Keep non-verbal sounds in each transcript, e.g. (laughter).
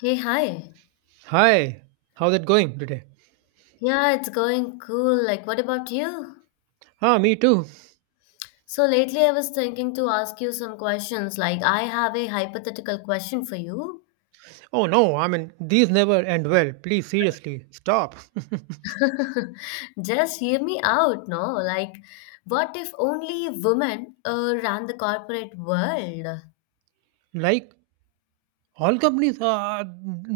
Hey, hi. Hi, how's it going today? Yeah, it's going cool. Like, what about you? Ah, me too. So, lately I was thinking to ask you some questions. Like, I have a hypothetical question for you. Oh no, I mean, these never end well. Please, seriously, stop. (laughs) (laughs) Just hear me out, no? Like, what if only women ran the corporate world? Like, all companies are.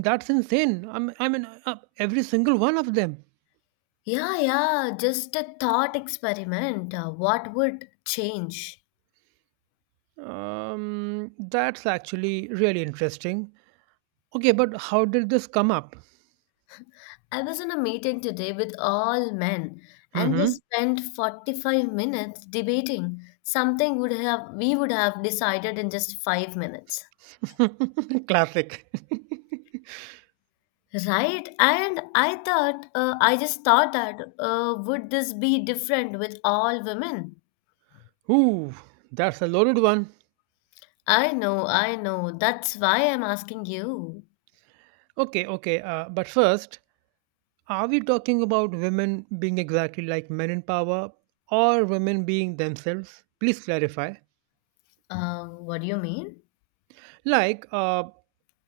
That's insane. I mean, every single one of them. Yeah, yeah, just a thought experiment. What would change? That's actually really interesting. Okay, but how did this come up? I was in a meeting today with all men, and they Mm-hmm. spent 45 minutes debating something would have we would have decided in just 5 minutes. (laughs) Classic. Right? And I just thought that would this be different with all women? (laughs) Ooh, that's a loaded one. I know, I know. That's why I'm asking you. Okay, okay, but first, are we talking about women being exactly like men in power or women being themselves? Please clarify. What do you mean? Like, uh,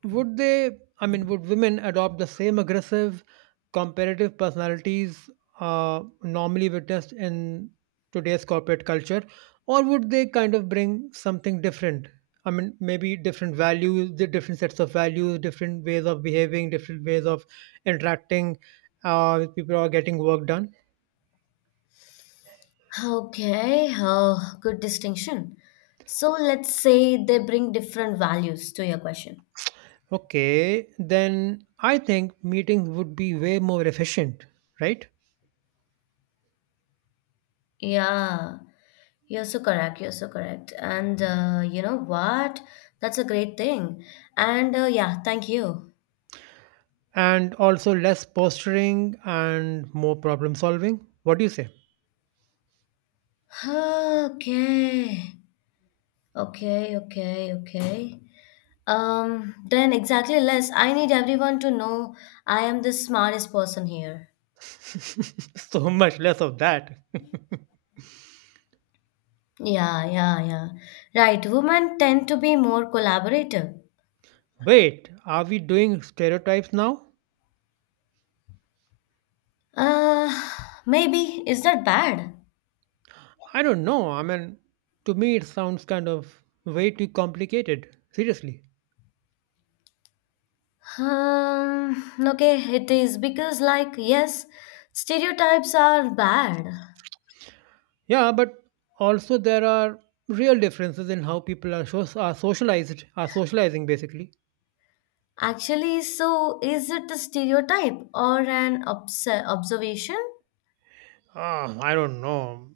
would they, I mean, would women adopt the same aggressive, competitive personalities normally witnessed in today's corporate culture? Or would they kind of bring something different? I mean, maybe different values, the different sets of values, different ways of behaving, different ways of interacting with people or getting work done? Okay, good distinction. So let's say they bring different values to your question. Okay, then I think meetings would be way more efficient, right? Yeah, you're so correct. You're so correct. And you know what? That's a great thing. And yeah, thank you. And also less posturing and more problem solving. What do you say? (sighs) Okay. Okay, okay, okay. Then exactly less. I need everyone to know I am the smartest person here. (laughs) So much less of that. (laughs) Yeah, yeah, yeah. Right. Women tend to be more collaborative. Wait, are we doing stereotypes now? Uh, maybe. Is that bad? I don't know. I mean, to me, it sounds kind of way too complicated. Seriously. Um, okay, it is because, like, yes, stereotypes are bad. Yeah, but also there are real differences in how people are, so- are socialized, are socializing basically. Actually, so is it a stereotype or an observation? Ah, I don't know.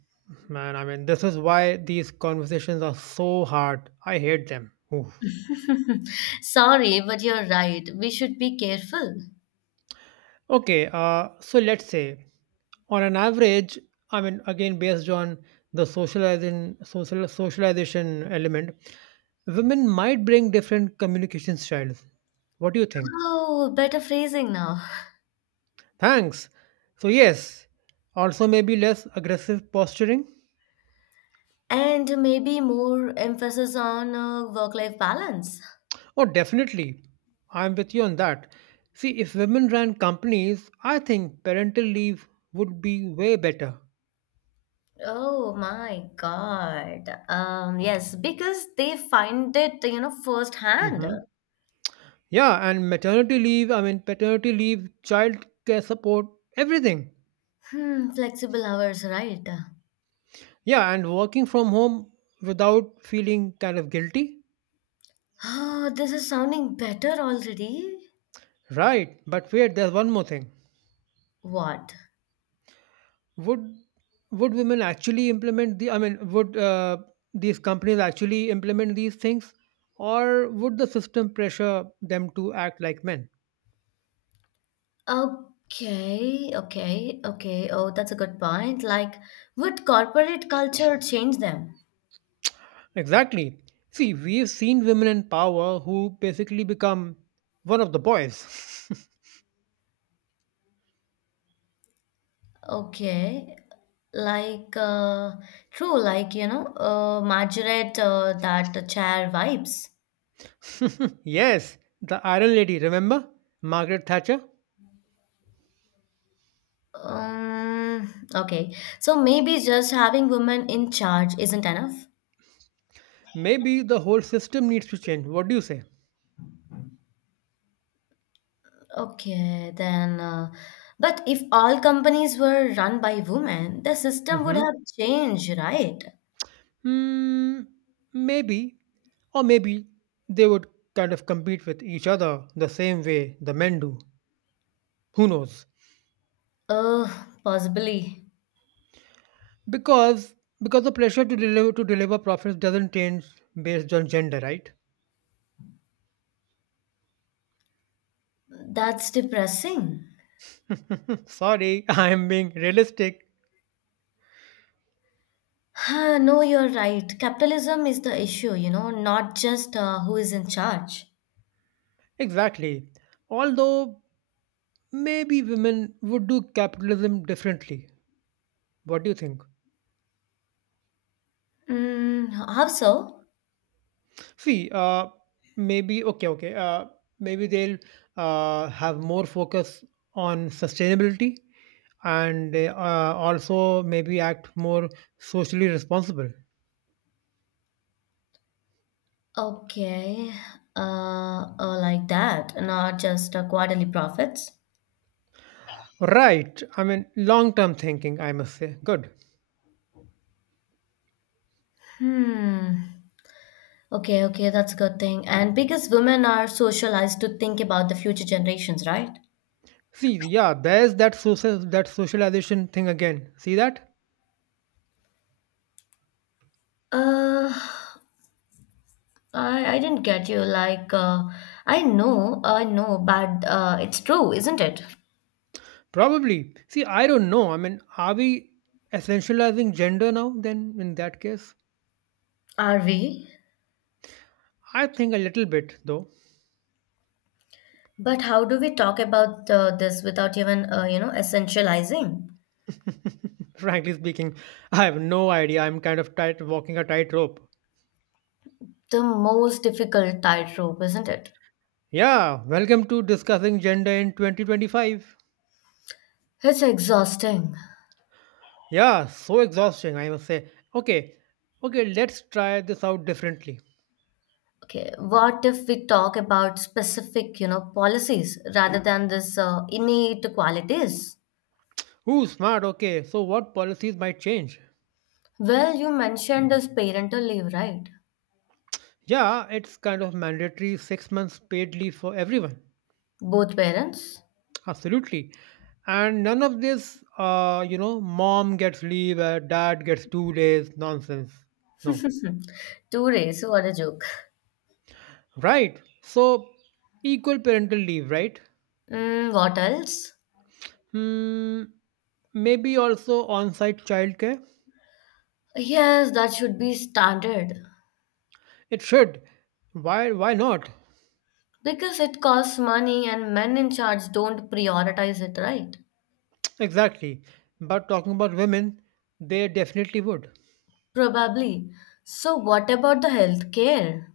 Man, I mean, this is why these conversations are so hard. I hate them. Oof. (laughs) Sorry, but you're right. We should be careful. Okay, so let's say on an average, I mean, again, based on the socialization element, women might bring different communication styles. What do you think? Oh, better phrasing now. Thanks. So, yes, also maybe less aggressive posturing. And maybe more emphasis on work-life balance. Oh, definitely. I'm with you on that. See, if women ran companies, I think parental leave would be way better. Oh my God. Yes, because they find it, you know, firsthand. hmm Yeah, and maternity leave, I mean, paternity leave, child care support, everything. Hmm, flexible hours, right? Yeah, and working from home without feeling kind of guilty. Oh, this is sounding better already. Right, but wait, there's one more thing. What? Would would women actually implement, would these companies actually implement these things? Or would the system pressure them to act like men? Okay, okay, okay. Oh, that's a good point. Like, would corporate culture change them? Exactly. See, we've seen women in power who basically become one of the boys. Okay, like, true, like, you know, Margaret, that chair vibes. (laughs) Yes, the Iron Lady, remember? Margaret Thatcher? Okay, so maybe just having women in charge isn't enough. Maybe the whole system needs to change. What do you say? Okay, then, but if all companies were run by women, the system would Mm-hmm. have changed, right? Hmm, maybe. Or maybe they would kind of compete with each other the same way the men do. Who knows? Uh, possibly. Because because the pressure to deliver profits doesn't change based on gender, right? That's depressing. (laughs) Sorry, I am being realistic. Huh, no, you're right. Capitalism is the issue, you know, not just who is in charge. Exactly. Although maybe women would do capitalism differently. What do you think? Mm, how so? See, maybe okay, okay. Maybe they'll have more focus on sustainability, and also maybe act more socially responsible. Okay, like that, not just quarterly profits. Right. I mean, long-term thinking. I must say, good. Hmm. Okay, okay, that's a good thing. And because women are socialized to think about the future generations, right? See, yeah, there's that socialization thing again. See that? Uh, I didn't get you. Like, I know, but it's true, isn't it? Probably. See, I don't know. I mean, are we essentializing gender now then in that case? Are we? I think a little bit though. But how do we talk about this without even, you know, essentializing? (laughs) Frankly speaking, I have no idea. I'm kind of tight walking a tightrope. The most difficult tightrope, isn't it? Yeah, welcome to discussing gender in 2025. It's exhausting. Yeah, so exhausting, I must say. Okay, okay, let's try this out differently. Okay, what if we talk about specific, you know, policies rather than this innate qualities? Ooh, smart. Okay, so what policies might change? Well, you mentioned this parental leave, right? Yeah, it's kind of mandatory 6 months paid leave for everyone. Both parents? Absolutely. And none of this, you know, mom gets leave, dad gets 2 days, nonsense. No. (laughs) 2 days, what a joke. Right. So, equal parental leave, right? Mm, what else? Hmm. Maybe also on site childcare? Yes, that should be standard. It should. Why not? Because it costs money and men in charge don't prioritize it, right? (tsk) Exactly. But talking about women, they definitely would. Probably. So, what about the healthcare?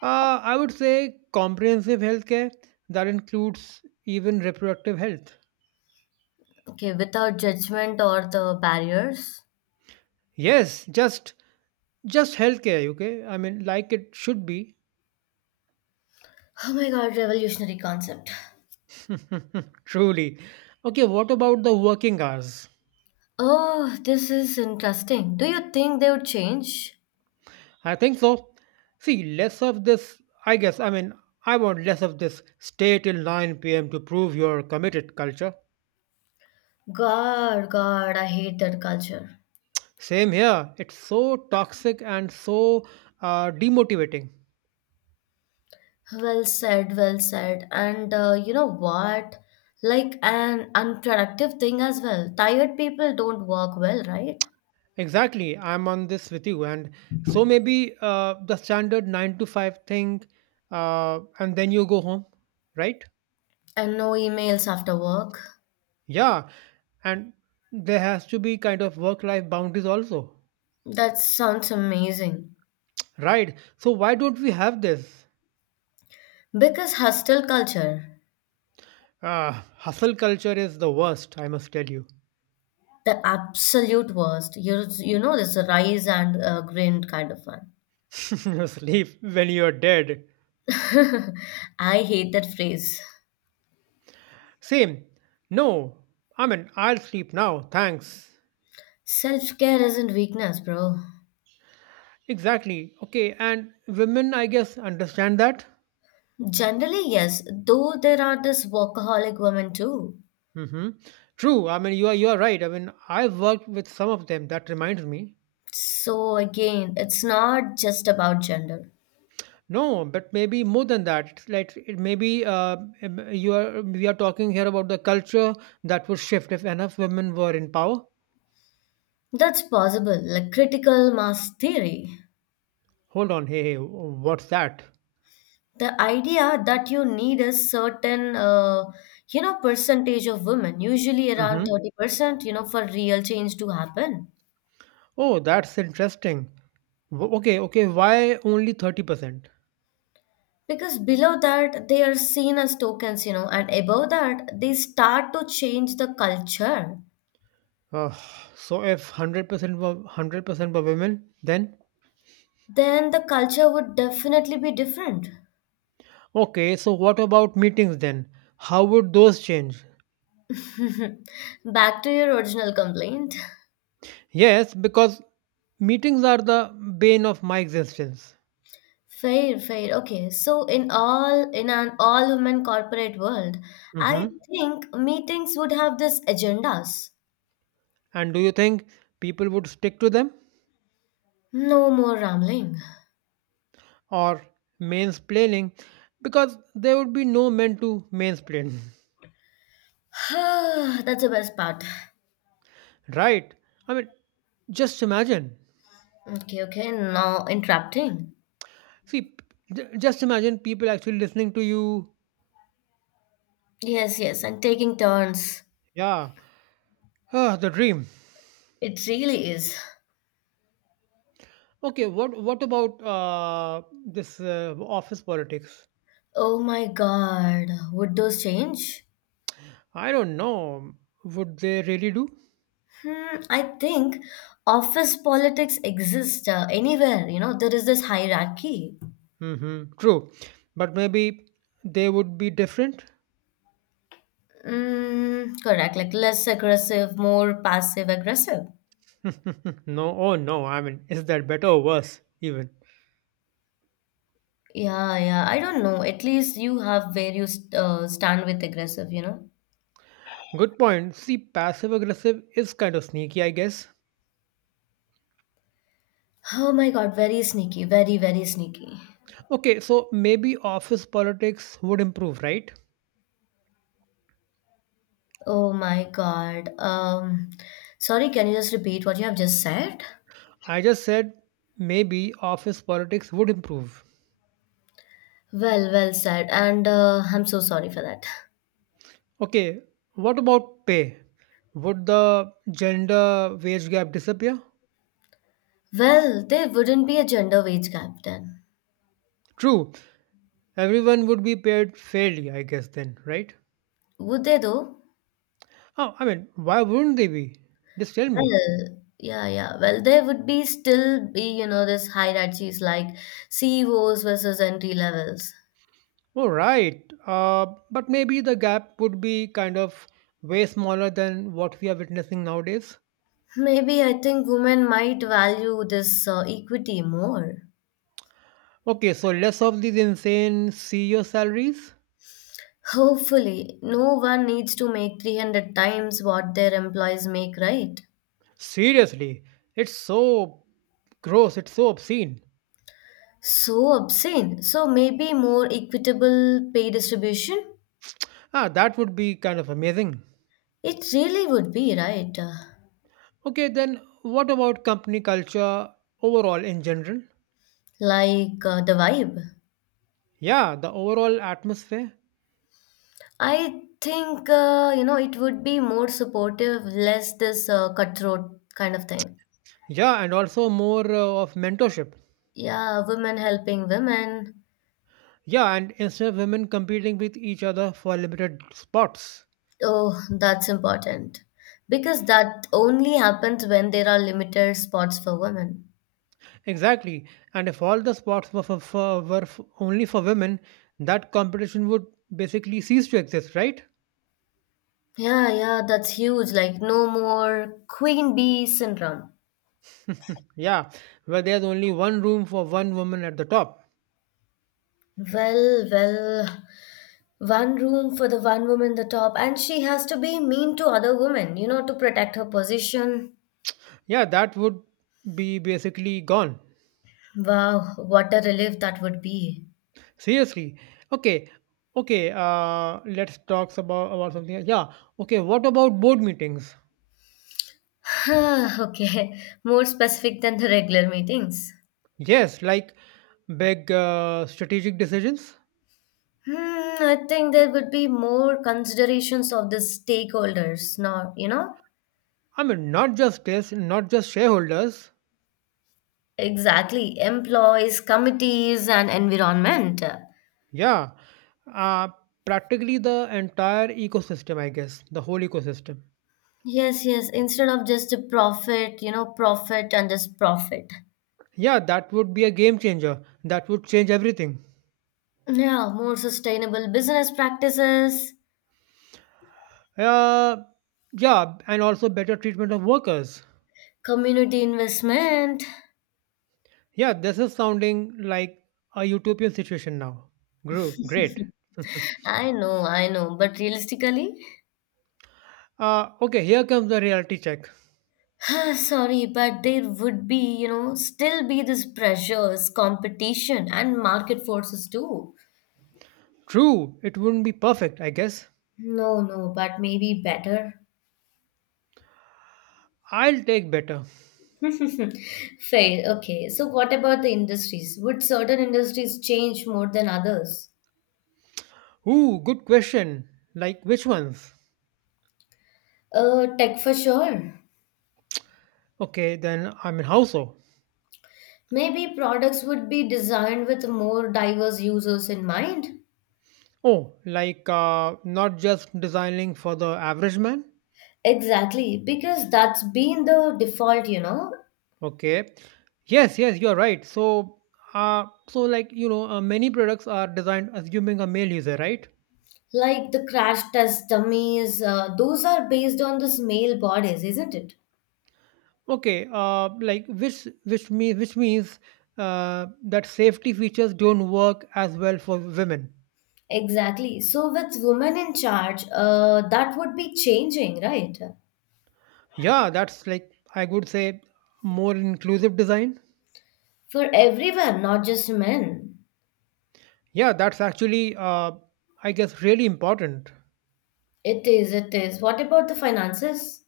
I would say comprehensive healthcare that includes even reproductive health. Okay, without judgment or the barriers? Yes, just healthcare, okay? I mean, like it should be. Oh my god, revolutionary concept. (laughs) Truly. Okay, what about the working hours? Oh, this is interesting. Do you think they would change? I think so. See, less of this, I guess. I mean, I want less of this stay till 9 p.m. to prove you're committed culture. God, God, I hate that culture. Same here. It's so toxic and so demotivating. Well said, well said. And you know what? Like an unproductive thing as well. Tired people don't work well, right? Exactly. I'm on this with you. And so maybe the standard 9 to 5 thing, and then you go home, right? And no emails after work. Yeah, and there has to be kind of work life boundaries also, That sounds amazing. right? So, why don't we have this? Because hostel culture, Ah, hustle culture is the worst, I must tell you. the absolute worst. You know this rise and grind kind of one. (laughs) Sleep when you're dead. (laughs) I hate that phrase. Same. No, I mean, I'll sleep now, thanks. Self care isn't weakness, bro. Exactly. Okay, and women, I guess, understand that. Generally, yes, though there are this workaholic women too. Mm-hmm. True. I mean, you are right. I mean, I've worked with some of them. That reminds me. So again, it's not just about gender. No, but maybe more than that. It's like it maybe you are we are talking here about the culture that would shift if enough women were in power. That's possible, like critical mass theory. Hold on, hey, what's that? The idea that you need a certain, you know, percentage of women, usually around Mm-hmm. 30%, you know, for real change to happen. Oh, that's interesting. Okay, okay. Why only 30%? Because below that, they are seen as tokens, you know, and above that, they start to change the culture. Uh, so if 100% were women, then Then the culture would definitely be different. okay. So what about meetings then? How would those change? (laughs) Back to your original complaint. Yes, because meetings are the bane of my existence. Fair, fair. Okay. So in an all women corporate world, I Mm-hmm. think meetings would have this agendas. And do you think people would stick to them No more rambling. or mansplaining? Because there would be no men to mansplain, (sighs) That's the best part. (laughs) right? I mean, just imagine. Okay, okay. Now interrupting. See, p- just imagine people actually listening to you. Yes, yes, and taking turns. Yeah, ah, the dream. It really is. Okay, what about this office politics? Oh my God. Would those change? I don't know. Would they really do? Hmm, I think office politics exist anywhere. You know, there is this hierarchy. Mm-hmm. True, but maybe they would be different. Mm, correct, like less aggressive, more passive aggressive. (laughs) No, oh no. I mean, is that better or worse? Even Yeah, yeah. I don't know. At least you have where you stand with aggressive, you know? good point. See, passive aggressive is kind of sneaky, I guess. Oh my God, very sneaky, very, very sneaky. Okay, so maybe office politics would improve, right? Oh my God. Sorry, can you just repeat what you have just said? I just said maybe office politics would improve. Well, well said, and I'm so sorry for that. Okay, what about pay? Would the gender wage gap disappear? Well, there wouldn't be a gender wage gap then, True, everyone would be paid fairly, I guess, then, right? would there though? Oh, I mean, why wouldn't they be? Just tell me. Well, yeah, yeah. Well, there would be still be, you know, this hierarchies like CEOs versus entry levels. Oh, right. Uh, but maybe the gap would be kind of way smaller than what we are witnessing nowadays. Maybe I think women might value this equity more. Okay, so less of these insane CEO salaries? Hopefully, no one needs to make 300 times what their employees make, right? Seriously, it's so gross, it's so obscene. So obscene. So maybe more equitable pay distribution? Ah, that would be kind of amazing. It really would be, right? Okay, then what about company culture overall in general? like the vibe. Yeah, the overall atmosphere. I think you know it would be more supportive, less this cutthroat kind of thing. Yeah, and also more of mentorship. Yeah, women helping women. Yeah, and instead of women competing with each other for limited spots. Oh, that's important because that only happens when there are limited spots for women. Exactly. And if all the spots were, for, were f only for women, that competition would basically cease to exist, right? Yeah, yeah, that's huge. Like no more queen bee syndrome. Yeah, where there's only one room for one woman at the top. Well, well, one room for the one woman in the top, and she has to be mean to other women, you know, to protect her position. Yeah, that would be basically gone. Wow, what a relief that would be. Seriously. Okay. Okay, let's talk about something else. Yeah. Okay, what about board meetings? Huh, okay. (laughs) More specific than the regular meetings. Yes, like big strategic decisions. Hmm, I think there would be more considerations of the stakeholders, not, you know, I mean, not just shareholders. exactly employees, committees, and environment. Yeah. Uh Practically the entire ecosystem, I guess. The whole ecosystem. Yes, yes. Instead of just a profit, you know, profit and just profit. Yeah, that would be a game changer. That would change everything. Yeah, more sustainable business practices, Uh, yeah, and also better treatment of workers. community investment. Yeah, this is sounding like a utopian situation now. Gru, great. (laughs) I know, but realistically, Okay, here comes the reality check. (sighs) sorry, but there would be, you know, still be this pressures, competition, and market forces too. True, it wouldn't be perfect, I guess. No, no, but maybe better. I'll take better. (laughs) Fair. Okay. So, what about the industries? Would certain industries change more than others? Ooh, good question. Like which ones? Tech for sure. Okay, then I mean how so? Maybe products would be designed with more diverse users in mind. Oh, like not just designing for the average man? Exactly, because that's been the default, you know. Okay. Yes, yes, you're right. So, many products are designed assuming a male user, right? Like the crash test dummies, those are based on these male bodies, isn't it? Okay. Which means that safety features don't work as well for women. Exactly. So, with women in charge, that would be changing, right? Yeah, that's like I would say more inclusive design. For everyone, not just men. Yeah, that's actually, I guess really important. It is, it is. What about the finances?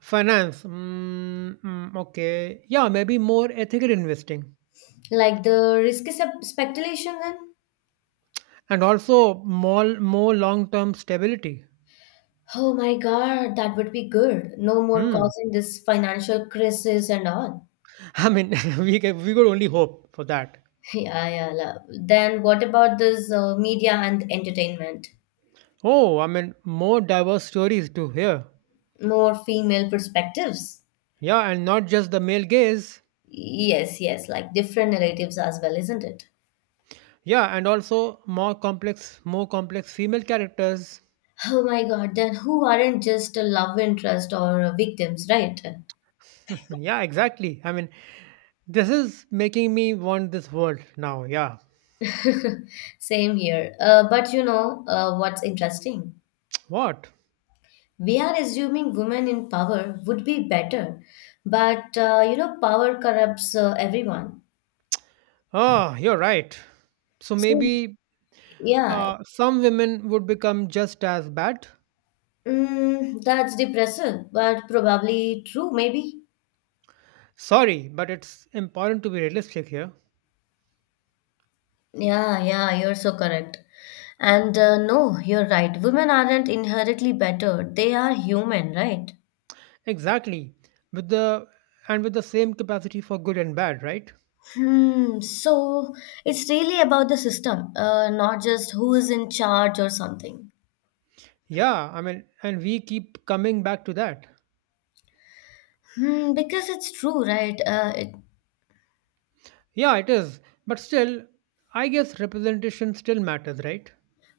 Finance. Okay. Yeah, maybe more ethical investing. Like the risky speculation then? And also more long-term stability. Oh my God, that would be good. No more Hmm. causing this financial crisis and all. (laughs) I mean, (laughs) we could only hope for that. Yeah, yeah. Then what about this media and entertainment? Oh, I mean, more diverse stories to hear. More female perspectives. Yeah, and not just the male gaze. Yes, yes, like different narratives as well, isn't it? Yeah, and also more complex female characters. Oh my God, then who aren't just a love interest or victims, right? (laughs) Yeah, exactly. I mean, this is making me want this world now. Yeah. Same here. But you know what's interesting? (tsk) What? We are assuming women in power would be better, but you know, power corrupts everyone. Oh, you're right. So So, maybe yeah, some women would become just as bad. mm, that's depressing, but probably true, maybe. Sorry, but it's important to be realistic here. Yeah, yeah, you're so correct. And no, you're right. Women aren't inherently better. They are human, right? Exactly. With the with the same capacity for good and bad, right? Hmm. So it's really about the system, not just who is in charge or something. Yeah, I mean, and we keep coming back to that. Hmm. Because it's true, right? Yeah, it is. But still, I guess representation still matters, right?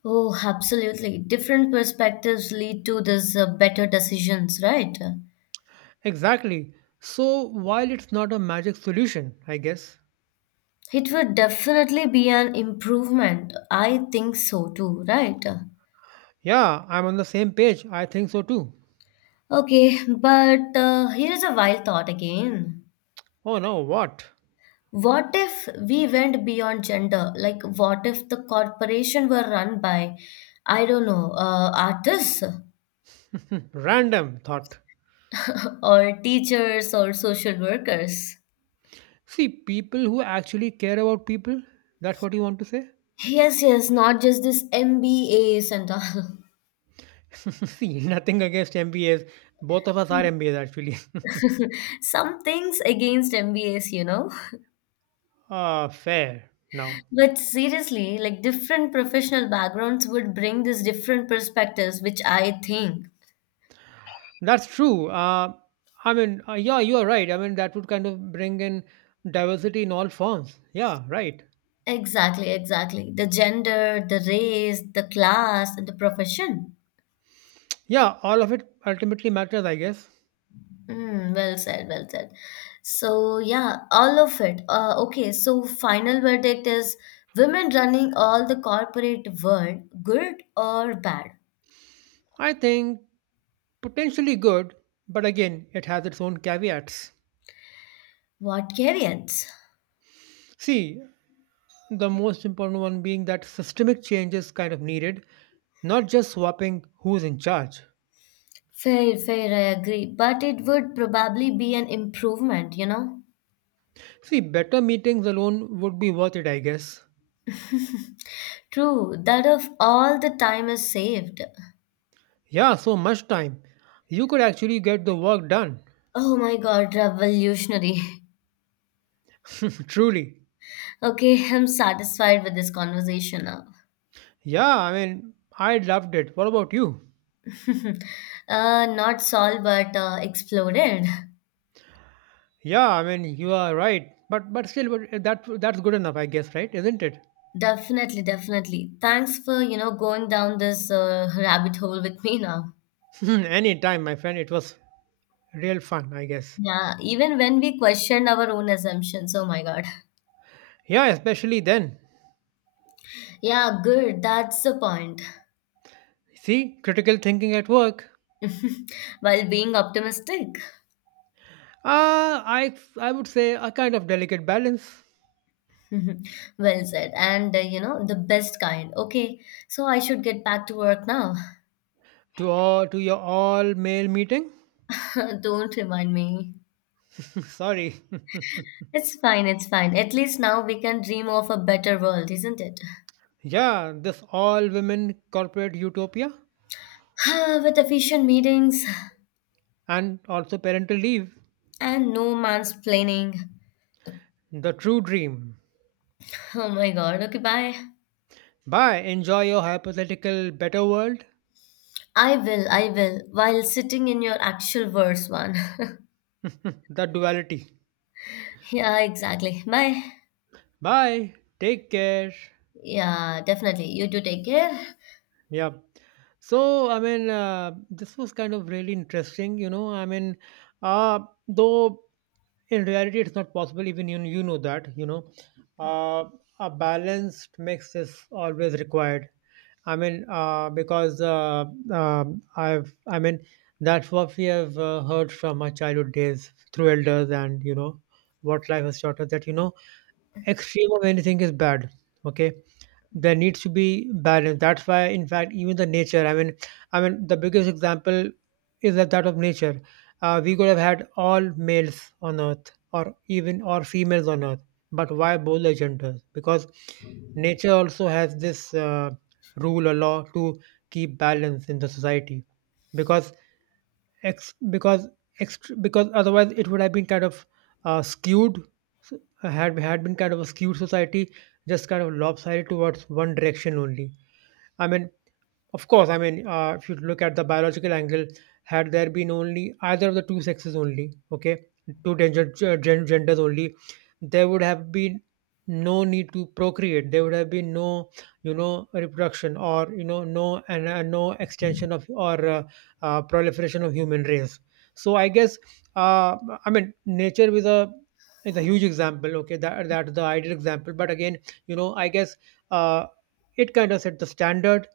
Oh, absolutely. Different perspectives lead to this better decisions, right? Exactly. So while it's not a magic solution, I guess. It would definitely be an improvement. I think so too, right? Yeah, I'm on the same page. I think so too. Okay, but here is a wild thought again. Oh no, what? What if we went beyond gender? Like, what if the corporation were run by, I don't know, artists Hmm, random thought. (laughs) or teachers or social workers? See, people who actually care about people, that's what you want to say? Yes, yes, not just this MBAs and all. (laughs) See, nothing against MBAs. Both of us are MBAs actually. (laughs) (laughs) Some things against MBAs, you know. (laughs) Ah, fair. Now, But seriously, like different professional backgrounds would bring these different perspectives, which I think that's true. Yeah, you are right. I mean, that would kind of bring in diversity in all forms. Yeah, right. exactly, exactly. The gender, the race, the class, and the profession. Yeah, all of it ultimately matters, I guess. Mm, well said, well said. So, yeah, all of it. Okay, so final verdict is women running all the corporate world, good or bad? I think potentially good, but again, it has its own caveats. What variants? See, the most important one being that systemic change is kind of needed, not just swapping who's in charge. Fair, fair, I agree. But it would probably be an improvement, you know? See, better meetings alone would be worth it, I guess. True, that of all the time is saved. Yeah, so much time. You could actually get the work done. Oh my God, revolutionary. (laughs) (laughs) Truly. Okay, (laughs) I'm satisfied with this conversation now. Yeah, I mean, I loved it. What about you? (laughs) Not solved, but exploded. Yeah, I mean, you are right. But still, but that's good enough, I guess, right? Isn't it? Definitely, definitely. Thanks for, you know, going down this rabbit hole with me now. (laughs) Any time, my friend. It was real fun, I guess. Yeah, even when we questioned our own assumptions, oh my God. Yeah, especially then. Yeah, good. That's the point. See, critical thinking at work. (laughs) While being optimistic. (laughs) I would say a kind of delicate balance Well said. And, you know, the best kind. Okay, so I should get back to work now. To your all male meeting. (laughs) Don't remind me. (laughs) Sorry. (laughs) It's fine, it's fine. At least now we can dream of a better world, isn't it? (sighs) Yeah, this all women corporate utopia Ah, with efficient meetings and also parental leave, and no mansplaining. the true dream. Oh my god, okay, bye. Bye, enjoy your hypothetical better world, I will, while sitting in your actual verse one. (laughs) the duality. (laughs) Yeah, exactly. Bye. Bye, take care. Yeah, definitely. You do take care. Yeah. This was kind of really interesting. You know. I mean, uh, though in reality it's not possible, even you, you know that. Uh, a balanced mix is always required. I mean, I mean, that's what we have heard from our childhood days through elders and, what life has taught us that, extreme of anything is bad. Okay, there needs to be balance. That's why, in fact, even the nature, I mean the biggest example is that of nature. We could have had all males on earth or even or females on earth, but why both the genders? Because nature also has this rule or law to keep balance in the society, because ex- because otherwise it would have been kind of skewed. So, had been kind of a skewed society, just kind of lopsided towards one direction only. I mean, of course, I mean, if you look at the biological angle, had there been only either of the two sexes only, okay, genders only, there would have been no need to procreate. There would have been no, reproduction, or no extension of or proliferation of human race. So I guess, uh, I mean, nature is a huge example. Okay, that's the ideal example. But again, I guess uh, it kind of set the standard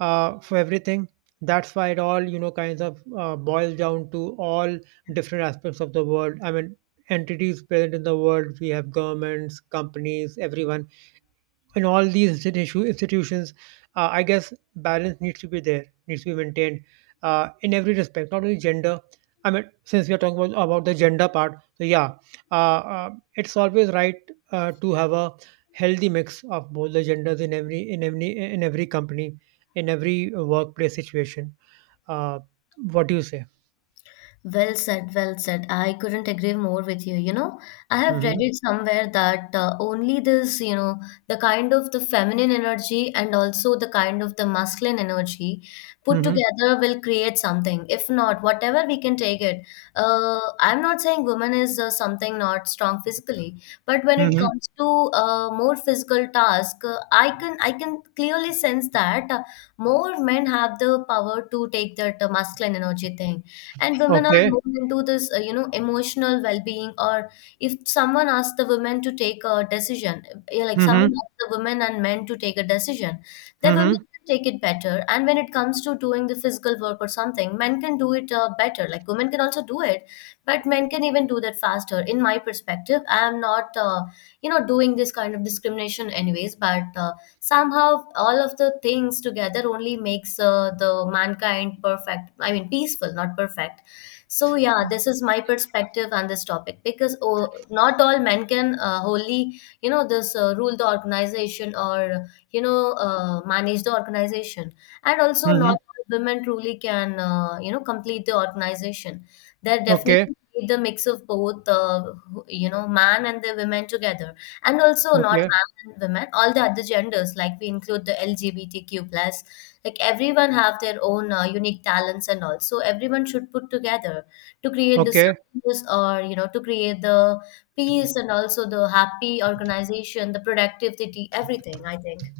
for everything. That's why it all, kinds of boils down to all different aspects of the world. I mean, entities present in the world. We have governments, companies, everyone in all these institutions. I guess balance needs to be there, needs to be maintained in every respect, not only gender. I mean, since we are talking about the gender part, so yeah, uh, uh, it's always right to have a healthy mix of both the genders in every company, in every workplace situation. Uh, what do you say? Well said, well said. I couldn't agree more with you. You know, I have read Mm-hmm. it somewhere that only this, you know, the kind of the feminine energy and also the kind of the masculine energy put Mm-hmm. together will create something. If not, whatever we can take it. I'm not saying woman is something not strong physically, but when it Mm-hmm. comes to more physical task, uh, I can clearly sense that more men have the power to take that masculine energy thing, and women are Okay. more into this you know emotional well-being. Or if someone asks the women to take a decision, like someone Mm-hmm. asks the women and men to take a decision, the Mm-hmm. women can take it better. And when it comes to doing the physical work or something, men can do it better. Like women can also do it, but men can even do that faster in my perspective. I am not you know doing this kind of discrimination anyways, but somehow all of the things together only makes the mankind perfect. I mean peaceful, not perfect. So yeah, this is my perspective on this topic, because oh, not all men can wholly you know this rule the organization, or you know manage the organization. And also, not Mm-hmm. all women truly can you know complete the organization. There Okay. definitely need the mix of both you know man and the women together. And also not Okay. and women, all the other genders, like we include the LGBTQ plus, like everyone have their own unique talents and all. So everyone should put together to create the Okay. this, or you know, to create the peace, and also the happy organization, the productivity, everything I think.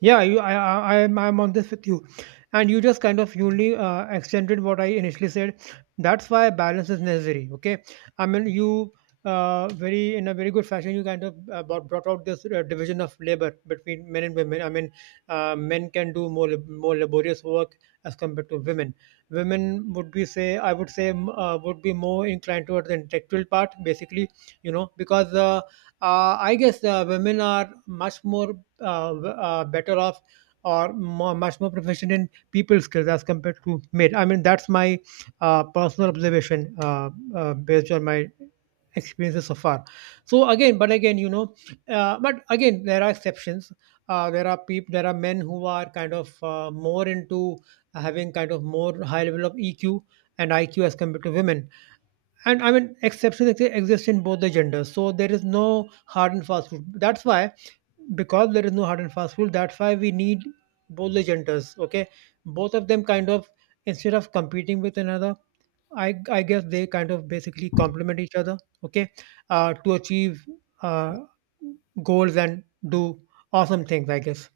Yeah, you, I, I'm on this with you. And you just kind of only extended what I initially said. That's why balance is necessary. Okay. I mean, you in a very good fashion, you kind of brought out this division of labor between men and women. I mean, men can do more laborious work as compared to women. Women I would say, would be more inclined towards the intellectual part, basically, you know, because I guess women are much more, better off or much more proficient in people skills as compared to men. I mean, that's my personal observation, based on my experiences so far. So again, but again, there are exceptions. There are men who are kind of more into having kind of more high level of EQ and IQ as compared to women. And I mean exceptions exist in both the genders, so there is no hard and fast rule. That's why, because there is no hard and fast rule, that's why we need both the genders. Okay, both of them kind of, instead of competing with another, I guess they kind of basically complement each other. Okay, to achieve uh, goals and do awesome things, I guess.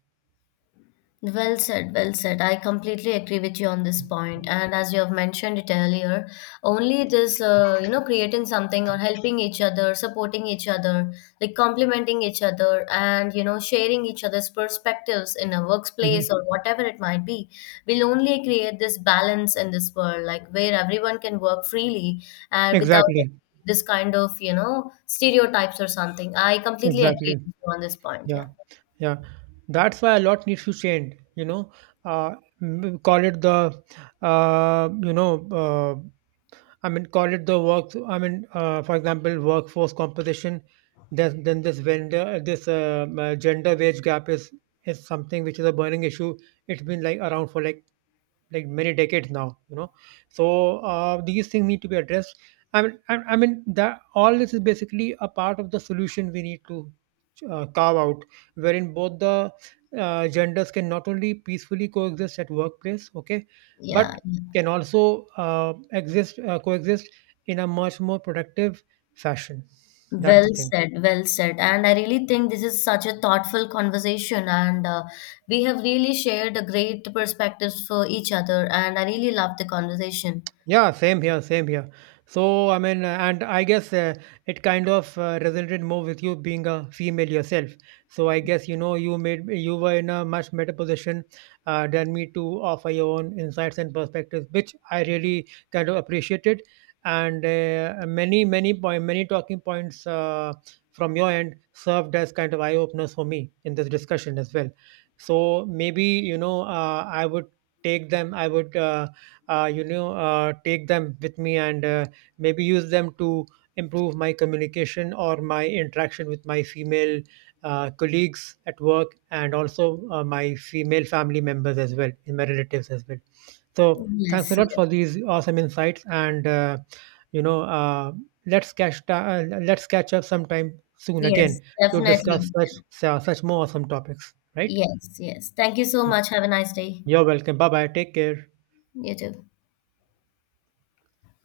Well said, well said. I completely agree with you on this point. And as you have mentioned it earlier, only this, you know, creating something, or helping each other, supporting each other, like complimenting each other, and, you know, sharing each other's perspectives in a Mhm. workplace or whatever it might be, will only create this balance in this world, like where everyone can work freely and without Exactly. this kind of, you know, stereotypes or something. I completely agree Exactly. with you on this point. Yeah, Yeah. yeah. That's why a lot needs to change. Uh, m- call it the, you know, I mean, call it the work. I mean, for example, workforce composition. Then this gender wage gap is something which is a burning issue. It's been like around for like many decades now. So these things need to be addressed. I mean that all this is basically a part of the solution we need to carve out, wherein both the genders can not only peacefully coexist at workplace, okay, Yeah. but can also exist coexist in a much more productive fashion. That's Well the thing. said, well said. And I really think this is such a thoughtful conversation, and we have really shared a great perspectives for each other. And I really love the conversation. Yeah, same here, same here. So, I mean, and I guess it kind of resonated more with you being a female yourself. So, I guess you were in a much better position than me to offer your own insights and perspectives, which I really kind of appreciated. And many talking points from your end served as kind of eye openers for me in this discussion as well. So, maybe, I would take them. I would. Take them with me and maybe use them to improve my communication or my interaction with my female colleagues at work, and also my female family members as well, in my relatives as well. So Yes, thanks a lot yes, for these awesome insights, and you know uh, let's let's catch up sometime soon yes, again to definitely. discuss such more awesome topics, right? Yes, yes. Thank you so much. Have a nice day. You're welcome. Bye bye, take care. You too.